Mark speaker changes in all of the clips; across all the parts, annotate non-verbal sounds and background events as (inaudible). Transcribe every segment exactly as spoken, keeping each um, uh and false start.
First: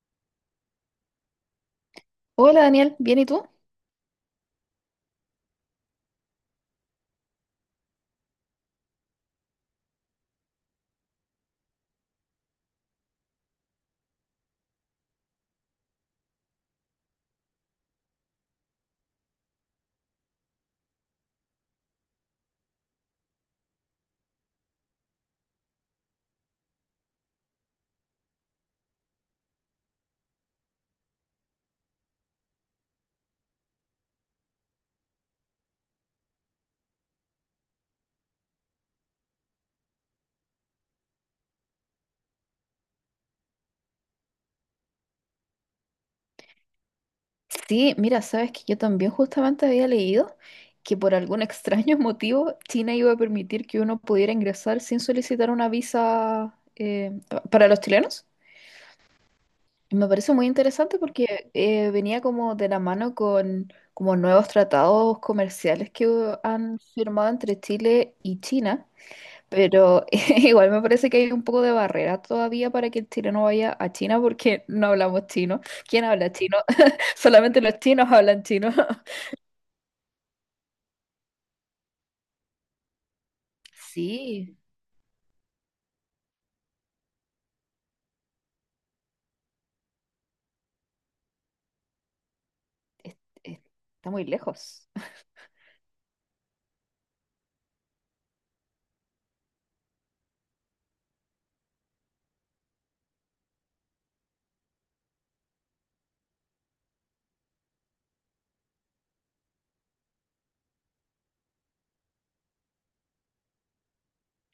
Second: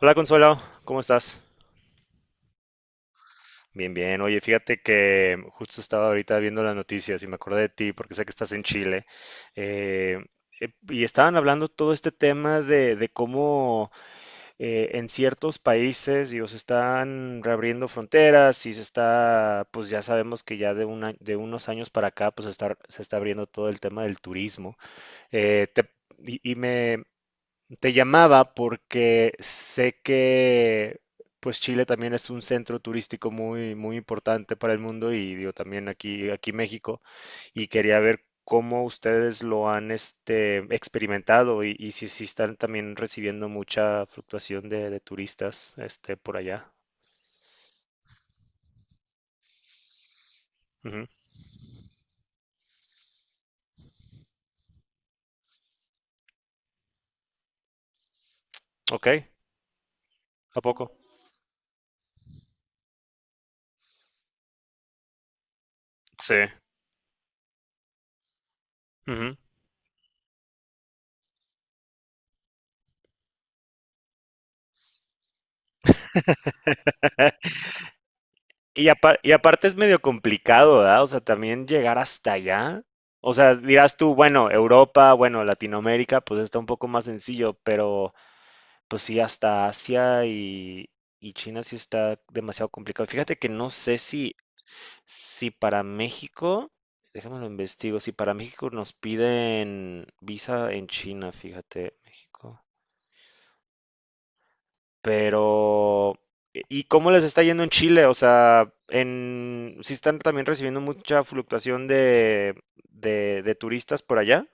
Speaker 1: Hola Consuelo, ¿cómo estás?
Speaker 2: Hola Daniel, ¿bien y tú?
Speaker 1: Bien, bien. Oye, fíjate que justo estaba ahorita viendo las noticias y me acordé de ti porque sé que estás en Chile. eh, eh, y estaban hablando todo este tema de, de cómo eh, en ciertos países, digo, se están reabriendo fronteras y se está, pues ya sabemos que ya de, una, de unos años para acá, pues se está, se está abriendo todo el tema del turismo. Eh, te- y, y me, Te llamaba porque sé que pues Chile también es un centro turístico muy muy importante para el mundo y digo también aquí aquí México, y quería ver cómo ustedes lo han este experimentado, y, y si, si están también recibiendo mucha fluctuación de, de turistas este por allá.
Speaker 2: Sí, mira, sabes que yo también justamente había leído que
Speaker 1: Ujú.
Speaker 2: por algún (laughs) extraño motivo China iba a permitir que uno pudiera ingresar sin solicitar una visa eh, pa- para los chilenos.
Speaker 1: Ok.
Speaker 2: Y me parece muy
Speaker 1: ¿A poco?
Speaker 2: interesante porque eh, venía como de la mano con como nuevos tratados comerciales que
Speaker 1: Sí.
Speaker 2: han firmado entre Chile y China.
Speaker 1: Ujú.
Speaker 2: Pero (laughs) igual me parece que hay un poco de barrera todavía para que el chileno vaya a China porque (laughs) no hablamos chino. ¿Quién habla chino? (laughs)
Speaker 1: (laughs)
Speaker 2: Solamente los chinos hablan chino.
Speaker 1: Y, apa-
Speaker 2: (laughs)
Speaker 1: y aparte es medio complicado, ¿verdad? O sea, también llegar hasta allá. O sea, dirás tú, bueno,
Speaker 2: Sí,
Speaker 1: Europa, bueno, Latinoamérica, pues está un poco más sencillo, pero pues sí, hasta Asia y, y China sí está demasiado complicado.
Speaker 2: es-
Speaker 1: Fíjate que
Speaker 2: es-
Speaker 1: no sé
Speaker 2: está muy
Speaker 1: si,
Speaker 2: lejos.
Speaker 1: si para México, déjame lo investigo, si para México nos piden visa en China, fíjate, México. Pero, e, ¿y cómo les está yendo en Chile? O sea, en, ¿sí están también recibiendo mucha fluctuación de, de, de turistas por allá?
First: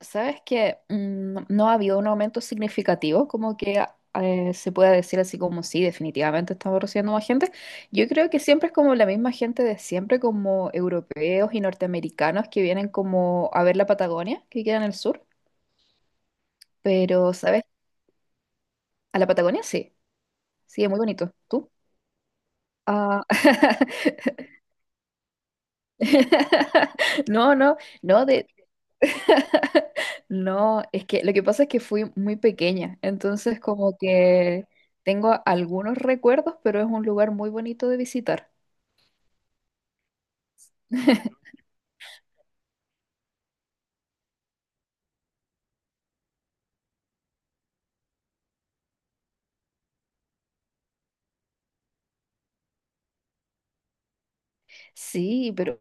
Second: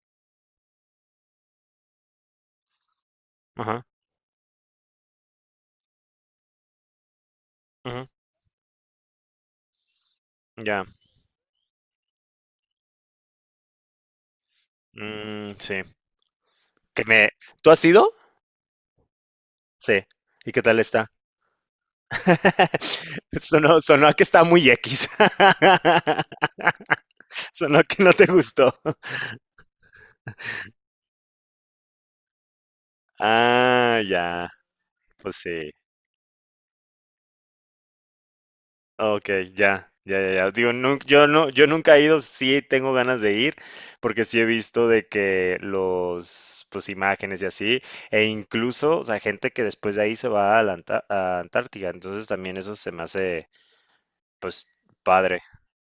Speaker 2: ¿Sabes que no no ha habido un aumento significativo? Como que
Speaker 1: Ajá.
Speaker 2: ah, eh, se pueda decir así como sí, definitivamente estamos recibiendo más gente.
Speaker 1: Ujú.
Speaker 2: Yo creo que siempre es como la misma gente de siempre, como
Speaker 1: Ya.
Speaker 2: europeos y norteamericanos que vienen como a ver la Patagonia, que queda en el sur.
Speaker 1: Mm, sí. Que me,
Speaker 2: Pero, ¿sabes?
Speaker 1: ¿tú has ido?
Speaker 2: A la Patagonia, sí.
Speaker 1: Sí. ¿Y qué tal
Speaker 2: Sí, es muy
Speaker 1: está?
Speaker 2: bonito. ¿Tú? Ah,
Speaker 1: (laughs) Sonó, sonó a que está muy X.
Speaker 2: (laughs)
Speaker 1: (laughs)
Speaker 2: no, no,
Speaker 1: Sonó a que no te
Speaker 2: no, de...
Speaker 1: gustó.
Speaker 2: (laughs) No, es que lo que pasa es que fui muy pequeña, entonces como
Speaker 1: Ah, ya.
Speaker 2: que
Speaker 1: Pues
Speaker 2: tengo
Speaker 1: sí.
Speaker 2: algunos recuerdos, pero es un lugar muy bonito de visitar.
Speaker 1: Ok, ya, ya, ya, ya. Digo, nun- yo
Speaker 2: (laughs)
Speaker 1: no, yo nunca he ido, sí tengo ganas de ir, porque sí he visto de que los, pues imágenes y así, e incluso, o sea, gente que después de ahí se va a la Anta- a Antártica, entonces también eso se me hace, pues, padre.
Speaker 2: Sí, pero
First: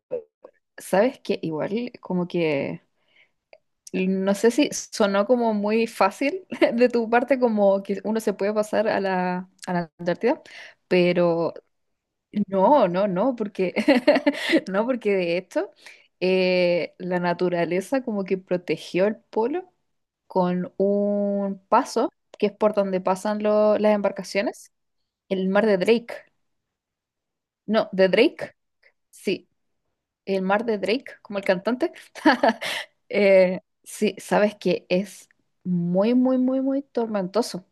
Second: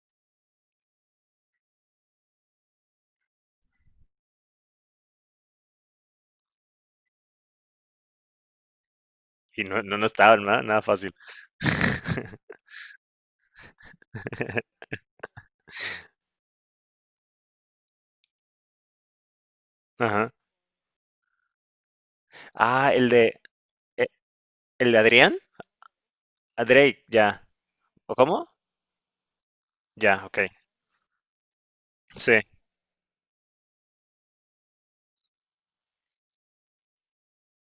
Speaker 2: sabes que igual como que no sé si sonó como muy fácil (laughs) de tu parte como que uno se puede pasar a la,
Speaker 1: Y
Speaker 2: a
Speaker 1: no,
Speaker 2: la
Speaker 1: no, no está
Speaker 2: Antártida,
Speaker 1: nada, nada fácil.
Speaker 2: pero
Speaker 1: (laughs)
Speaker 2: no, no, no, porque (laughs) no, porque de esto eh, la naturaleza como que protegió el polo
Speaker 1: Ajá.
Speaker 2: con un paso que es por
Speaker 1: Ah,
Speaker 2: donde
Speaker 1: el de,
Speaker 2: pasan lo- las
Speaker 1: eh,
Speaker 2: embarcaciones,
Speaker 1: el de Adrián,
Speaker 2: el mar de Drake.
Speaker 1: a Drake, ya.
Speaker 2: No, de
Speaker 1: ¿O cómo?
Speaker 2: Drake, sí,
Speaker 1: Ya, ok.
Speaker 2: el mar de Drake, como el cantante.
Speaker 1: Sí.
Speaker 2: (laughs) Eh, sí, sabes que es muy, muy, muy, muy tormentoso.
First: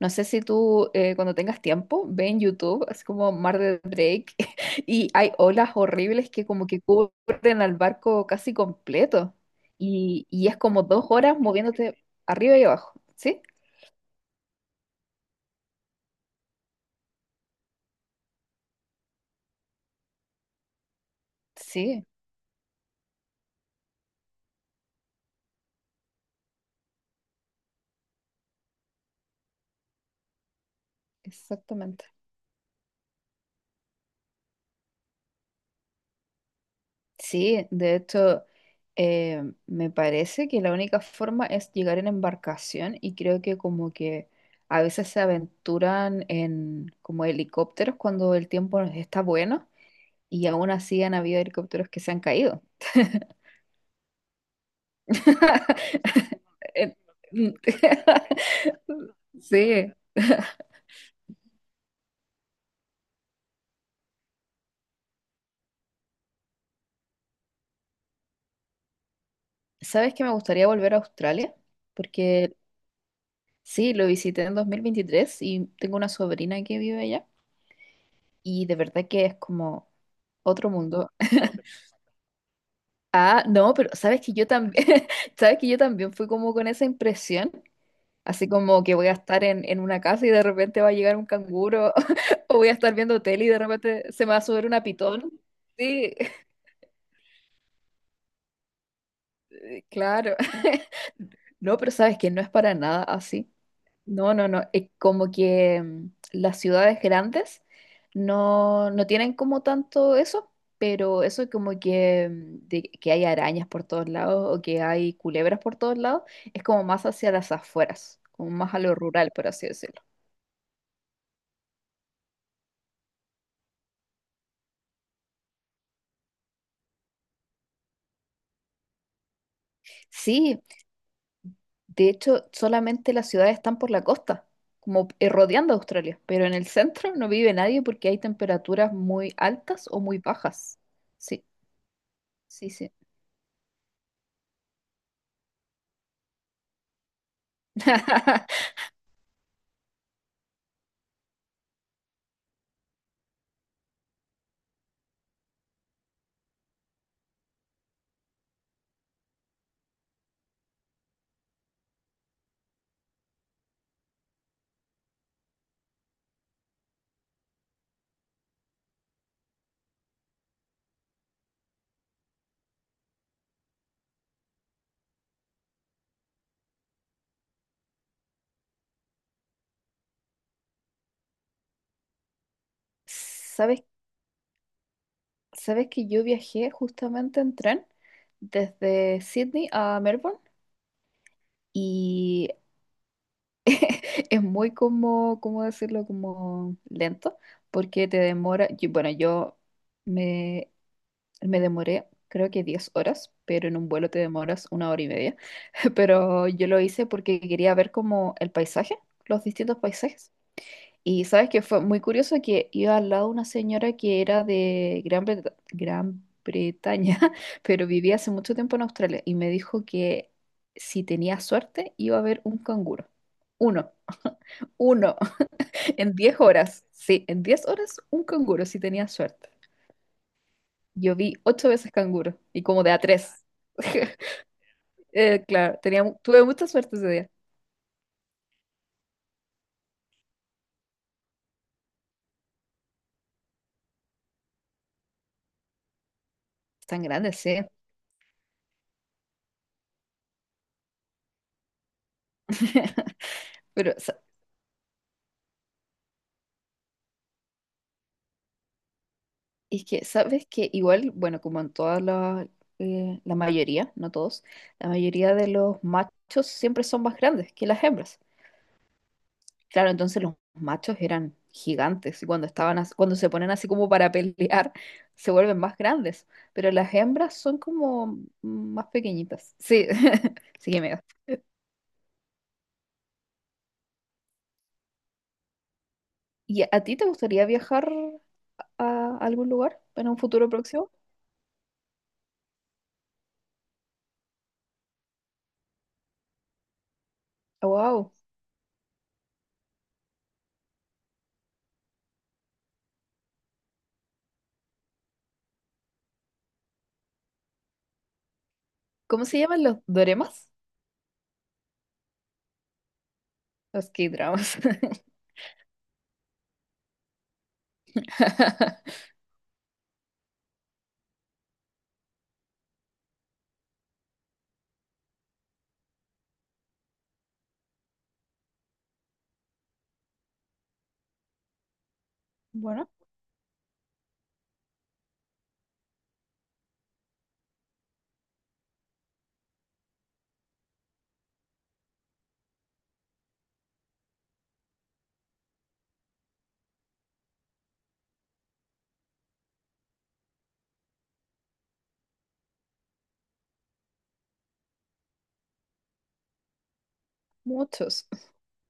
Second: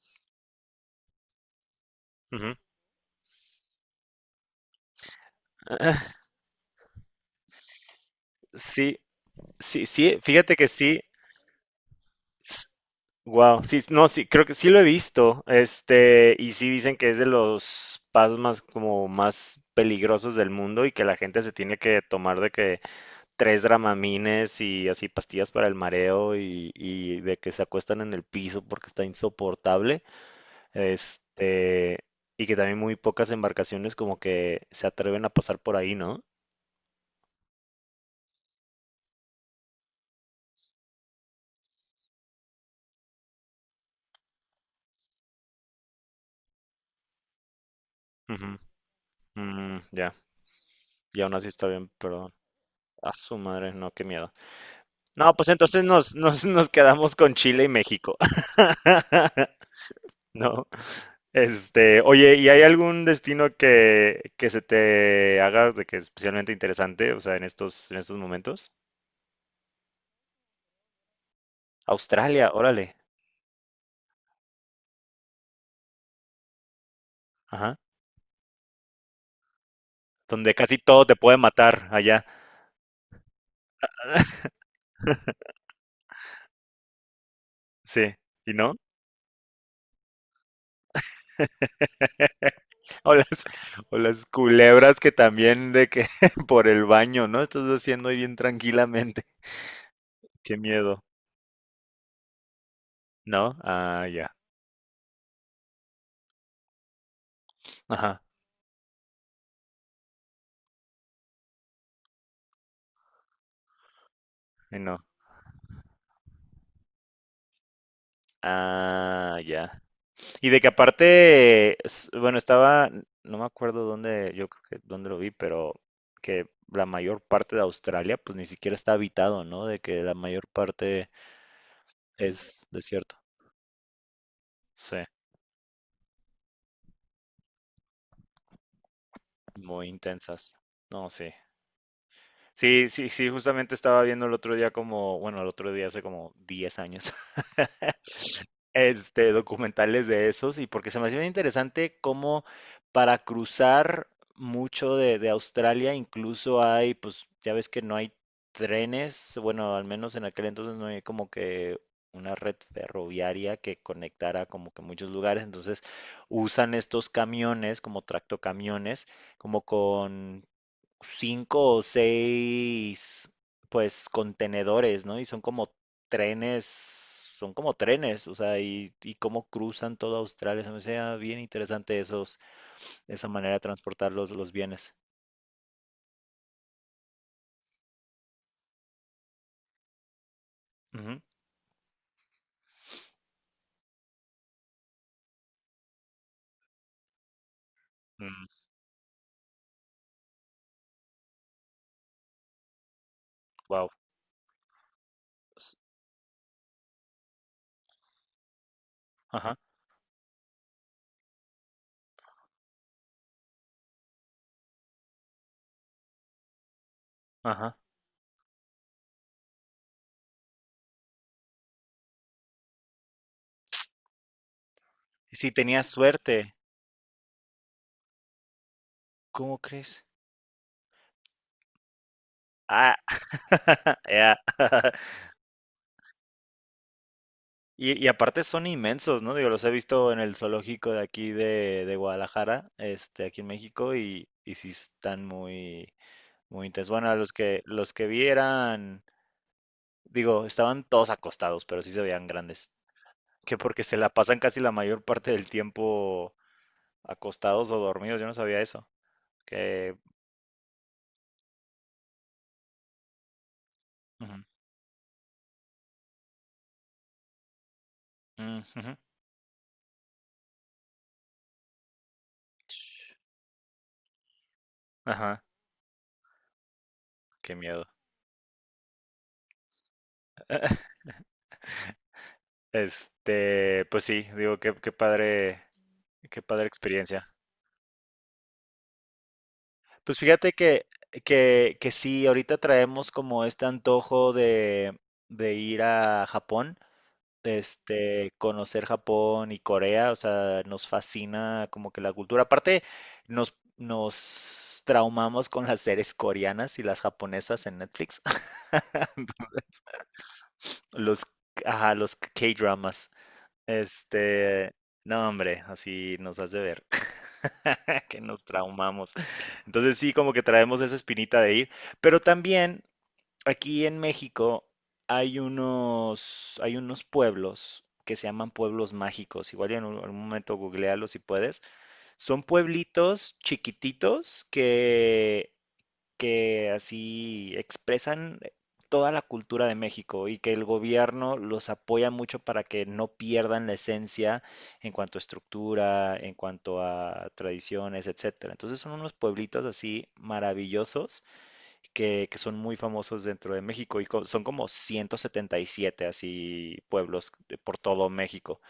Speaker 2: No sé si tú eh, cuando tengas tiempo, ve en
Speaker 1: Ujú.
Speaker 2: YouTube, así como Mar de Drake, (laughs) y hay olas
Speaker 1: (laughs)
Speaker 2: horribles que como que cubren al barco casi
Speaker 1: Sí,
Speaker 2: completo.
Speaker 1: sí, sí,
Speaker 2: Y, y
Speaker 1: fíjate
Speaker 2: es
Speaker 1: que
Speaker 2: como
Speaker 1: sí.
Speaker 2: dos horas moviéndote arriba y abajo. ¿Sí?
Speaker 1: Wow, sí, no, sí, creo que sí lo he visto, este, y sí dicen que es de los pasos más, como más peligrosos del mundo, y que la gente se tiene que
Speaker 2: Sí,
Speaker 1: tomar de que tres dramamines y así pastillas para el mareo, y, y de que se acuestan en el piso porque está insoportable, este,
Speaker 2: exactamente.
Speaker 1: y que también muy pocas embarcaciones como que se atreven a pasar por ahí, ¿no?
Speaker 2: Sí, de hecho, eh, me parece que la única forma es llegar en embarcación y creo que como que a veces se aventuran en como helicópteros cuando el
Speaker 1: Ujú.
Speaker 2: tiempo está bueno.
Speaker 1: Mm, ya.
Speaker 2: Y aún así han
Speaker 1: Y aún
Speaker 2: habido
Speaker 1: así está bien,
Speaker 2: helicópteros que se han
Speaker 1: perdón.
Speaker 2: caído.
Speaker 1: A su madre, no, qué miedo. No, pues
Speaker 2: (laughs)
Speaker 1: entonces nos, nos, nos
Speaker 2: Eh,
Speaker 1: quedamos con Chile y México.
Speaker 2: (laughs)
Speaker 1: (laughs)
Speaker 2: sí.
Speaker 1: No, este, oye, ¿y hay algún destino que, que se te haga de que especialmente interesante? O sea, en estos, en estos momentos.
Speaker 2: ¿Sabes que me gustaría volver a Australia?
Speaker 1: Australia,
Speaker 2: Porque
Speaker 1: órale,
Speaker 2: sí, lo visité en dos mil veintitrés y tengo una sobrina que vive allá.
Speaker 1: ajá,
Speaker 2: Y de verdad que es como
Speaker 1: donde
Speaker 2: otro
Speaker 1: casi todo
Speaker 2: mundo.
Speaker 1: te puede
Speaker 2: (laughs)
Speaker 1: matar allá.
Speaker 2: Ah, no, pero sabes que yo
Speaker 1: (laughs)
Speaker 2: también, (laughs) sabes que yo también fui como con esa impresión,
Speaker 1: Sí,
Speaker 2: así
Speaker 1: ¿y no?
Speaker 2: como que voy a estar en, en una casa y de repente va a llegar un canguro, (laughs) o
Speaker 1: (laughs)
Speaker 2: voy a estar
Speaker 1: O
Speaker 2: viendo
Speaker 1: las,
Speaker 2: tele y de
Speaker 1: o
Speaker 2: repente se
Speaker 1: las
Speaker 2: me va a subir una
Speaker 1: culebras que
Speaker 2: pitón.
Speaker 1: también de que
Speaker 2: Sí,
Speaker 1: (laughs) por el baño, ¿no? Estás haciendo ahí bien tranquilamente,
Speaker 2: claro.
Speaker 1: qué
Speaker 2: (laughs)
Speaker 1: miedo,
Speaker 2: No, pero sabes que no es para nada así.
Speaker 1: ¿no? Ah, ya,
Speaker 2: No, no, no. Es como que mm, las ciudades grandes
Speaker 1: ajá,
Speaker 2: no, no tienen como tanto eso, pero eso como que, mm, de que hay arañas por todos lados o
Speaker 1: y
Speaker 2: que
Speaker 1: no,
Speaker 2: hay culebras por todos lados, es como más hacia las afueras, como más a lo rural,
Speaker 1: ah,
Speaker 2: por así
Speaker 1: ya.
Speaker 2: decirlo.
Speaker 1: Y de que aparte, s- bueno, estaba, no me acuerdo dónde, yo creo que dónde lo vi, pero que la mayor parte de Australia pues ni siquiera está habitado, ¿no? De que la mayor
Speaker 2: Sí,
Speaker 1: parte
Speaker 2: de hecho,
Speaker 1: es
Speaker 2: solamente
Speaker 1: desierto.
Speaker 2: las ciudades están por la costa,
Speaker 1: Sí,
Speaker 2: como eh, rodeando Australia, pero en el centro no vive nadie porque hay temperaturas muy altas
Speaker 1: muy
Speaker 2: o muy
Speaker 1: intensas.
Speaker 2: bajas.
Speaker 1: No, sí.
Speaker 2: Sí. Sí,
Speaker 1: Sí,
Speaker 2: sí.
Speaker 1: sí, sí, justamente estaba viendo el otro día, como, bueno, el otro día hace como diez años. (laughs)
Speaker 2: (laughs)
Speaker 1: Este, documentales de esos, y porque se me hacía bien interesante cómo, para cruzar mucho de, de Australia, incluso hay, pues ya ves que no hay trenes, bueno, al menos en aquel entonces, no hay como que una red ferroviaria que conectara como que muchos lugares, entonces usan estos camiones como tractocamiones, como con cinco o seis, pues, contenedores, ¿no? Y son como trenes, son como trenes, o sea, y, y cómo cruzan toda Australia. Se me hacía bien interesante esos, esa manera de
Speaker 2: ¿Sabes,
Speaker 1: transportar los, los bienes.
Speaker 2: sabes que yo viajé justamente en tren desde Sydney a Melbourne
Speaker 1: Ujú.
Speaker 2: y (laughs) es muy como, ¿cómo decirlo? Como lento, porque te
Speaker 1: Mm,
Speaker 2: demora, yo- bueno, yo me, me demoré creo que diez horas, pero en un
Speaker 1: wow.
Speaker 2: vuelo te demoras una hora y media,
Speaker 1: S-
Speaker 2: (laughs) pero yo lo hice porque quería ver como el paisaje, los
Speaker 1: Ajá,
Speaker 2: distintos paisajes. Y sabes que fue muy curioso que iba al lado una señora que era de Gran Breta- Gran Bretaña, (laughs)
Speaker 1: ajá.
Speaker 2: pero vivía hace mucho tiempo en Australia y me dijo que si tenía suerte iba a haber un canguro. Uno, uno,
Speaker 1: Y si tenías
Speaker 2: (laughs) en diez
Speaker 1: suerte,
Speaker 2: horas. Sí, en diez horas un canguro si tenía suerte.
Speaker 1: ¿cómo crees?
Speaker 2: Yo vi ocho veces canguro y como de
Speaker 1: Ah,
Speaker 2: a tres. (laughs)
Speaker 1: ya. (laughs)
Speaker 2: Eh, claro, tenía, mu- tuve mucha suerte ese día.
Speaker 1: Y, y aparte son inmensos, ¿no? Digo, los he visto en el zoológico de aquí de, de Guadalajara, este, aquí en México, y, y sí están muy, muy intensos.
Speaker 2: Están
Speaker 1: Bueno, los
Speaker 2: grandes, sí.
Speaker 1: que, los que vi eran, digo, estaban todos acostados, pero sí se veían grandes. Que
Speaker 2: (laughs)
Speaker 1: porque
Speaker 2: Pero
Speaker 1: se la pasan casi la mayor parte del tiempo acostados o dormidos, yo no sabía eso.
Speaker 2: es
Speaker 1: Que...
Speaker 2: que, ¿sabes que igual, bueno, como en todas las, eh, la mayoría, no
Speaker 1: Ujú.
Speaker 2: todos, la mayoría de los machos siempre son más grandes que las hembras.
Speaker 1: Mm, ujú.
Speaker 2: Claro, entonces los machos eran gigantes y cuando estaban, as- cuando se ponen así como para pelear, (laughs) se
Speaker 1: Ajá,
Speaker 2: vuelven más grandes, pero las hembras
Speaker 1: qué
Speaker 2: son
Speaker 1: miedo.
Speaker 2: como más pequeñitas. Sí, (laughs) sí que me da.
Speaker 1: Este, pues sí, digo, qué, qué padre, qué
Speaker 2: ¿Y
Speaker 1: padre
Speaker 2: a ti te
Speaker 1: experiencia.
Speaker 2: gustaría viajar a algún lugar en un
Speaker 1: Pues
Speaker 2: futuro
Speaker 1: fíjate que,
Speaker 2: próximo?
Speaker 1: que, que sí, ahorita traemos como este antojo de, de ir a Japón,
Speaker 2: Wow.
Speaker 1: este, conocer Japón y Corea, o sea, nos fascina como que la cultura. Aparte, nos, nos traumamos con las series coreanas y las japonesas en Netflix.
Speaker 2: ¿Cómo
Speaker 1: (laughs)
Speaker 2: se llaman los doremas?
Speaker 1: Los, ajá, los K-dramas.
Speaker 2: Los K-dramas.
Speaker 1: Este, no, hombre, así nos hace ver (laughs) que nos
Speaker 2: (laughs)
Speaker 1: traumamos. Entonces sí, como que traemos esa espinita de ir, pero también aquí en México hay unos, hay unos, pueblos que se llaman pueblos mágicos. Igual y en un- algún momento googlealo si puedes. Son
Speaker 2: Bueno.
Speaker 1: pueblitos chiquititos que, que así expresan toda la cultura de México, y que el gobierno los apoya mucho para que no pierdan la esencia en cuanto a estructura, en cuanto a tradiciones, etcétera. Entonces son unos pueblitos así maravillosos que, que son muy famosos dentro de México, y co- son como ciento setenta y siete así pueblos de- por
Speaker 2: Muchos.
Speaker 1: todo México.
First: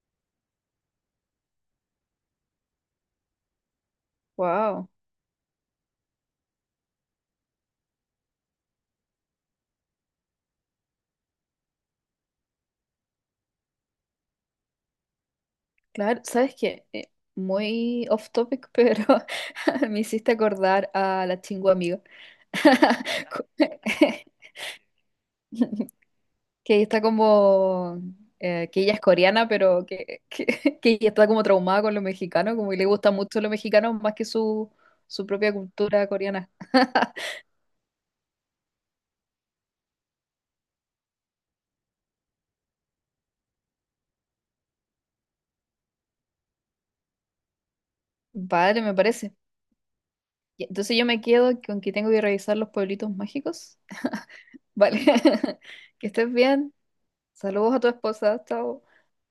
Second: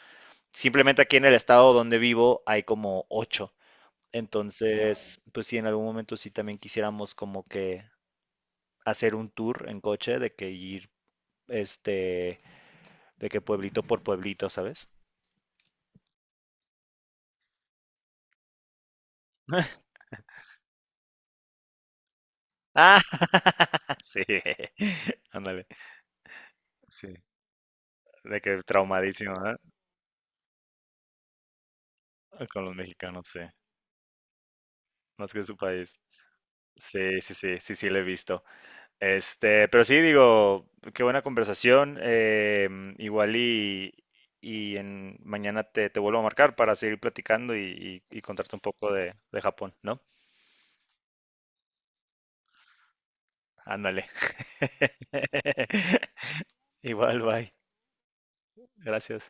Speaker 1: Simplemente aquí en el estado donde vivo hay como ocho.
Speaker 2: Wow.
Speaker 1: Entonces, pues sí, en algún momento sí también quisiéramos como que hacer un tour en coche, de que ir, este, de que pueblito por pueblito, ¿sabes?
Speaker 2: Claro, ¿sabes qué? Eh, muy off topic, pero (laughs)
Speaker 1: (laughs)
Speaker 2: me hiciste acordar a la chingua amiga.
Speaker 1: Ah,
Speaker 2: (laughs) Cu-
Speaker 1: (laughs) sí,
Speaker 2: (laughs)
Speaker 1: ándale,
Speaker 2: que está
Speaker 1: sí,
Speaker 2: como
Speaker 1: de que
Speaker 2: eh, que ella es
Speaker 1: traumadísimo,
Speaker 2: coreana,
Speaker 1: ¿eh?
Speaker 2: pero que, que, (laughs) que ella está como traumada con lo mexicano,
Speaker 1: Con
Speaker 2: como
Speaker 1: los
Speaker 2: que le gusta
Speaker 1: mexicanos, sí,
Speaker 2: mucho lo mexicano más que su, su
Speaker 1: más que
Speaker 2: propia
Speaker 1: su país.
Speaker 2: cultura coreana. (laughs)
Speaker 1: Sí, sí, sí, sí, sí, lo he visto. Este, pero sí, digo, qué buena conversación. Eh, igual y, y en, mañana te, te vuelvo a marcar para seguir platicando, y, y- y contarte un
Speaker 2: Vale,
Speaker 1: poco
Speaker 2: me
Speaker 1: de,
Speaker 2: parece.
Speaker 1: de Japón, ¿no?
Speaker 2: Y entonces yo me quedo con que tengo que revisar los pueblitos mágicos.
Speaker 1: Ándale.
Speaker 2: (laughs) Vale. (laughs) Que estés
Speaker 1: (laughs)
Speaker 2: bien.
Speaker 1: Igual, bye.
Speaker 2: Saludos a tu esposa. Chao.
Speaker 1: Gracias.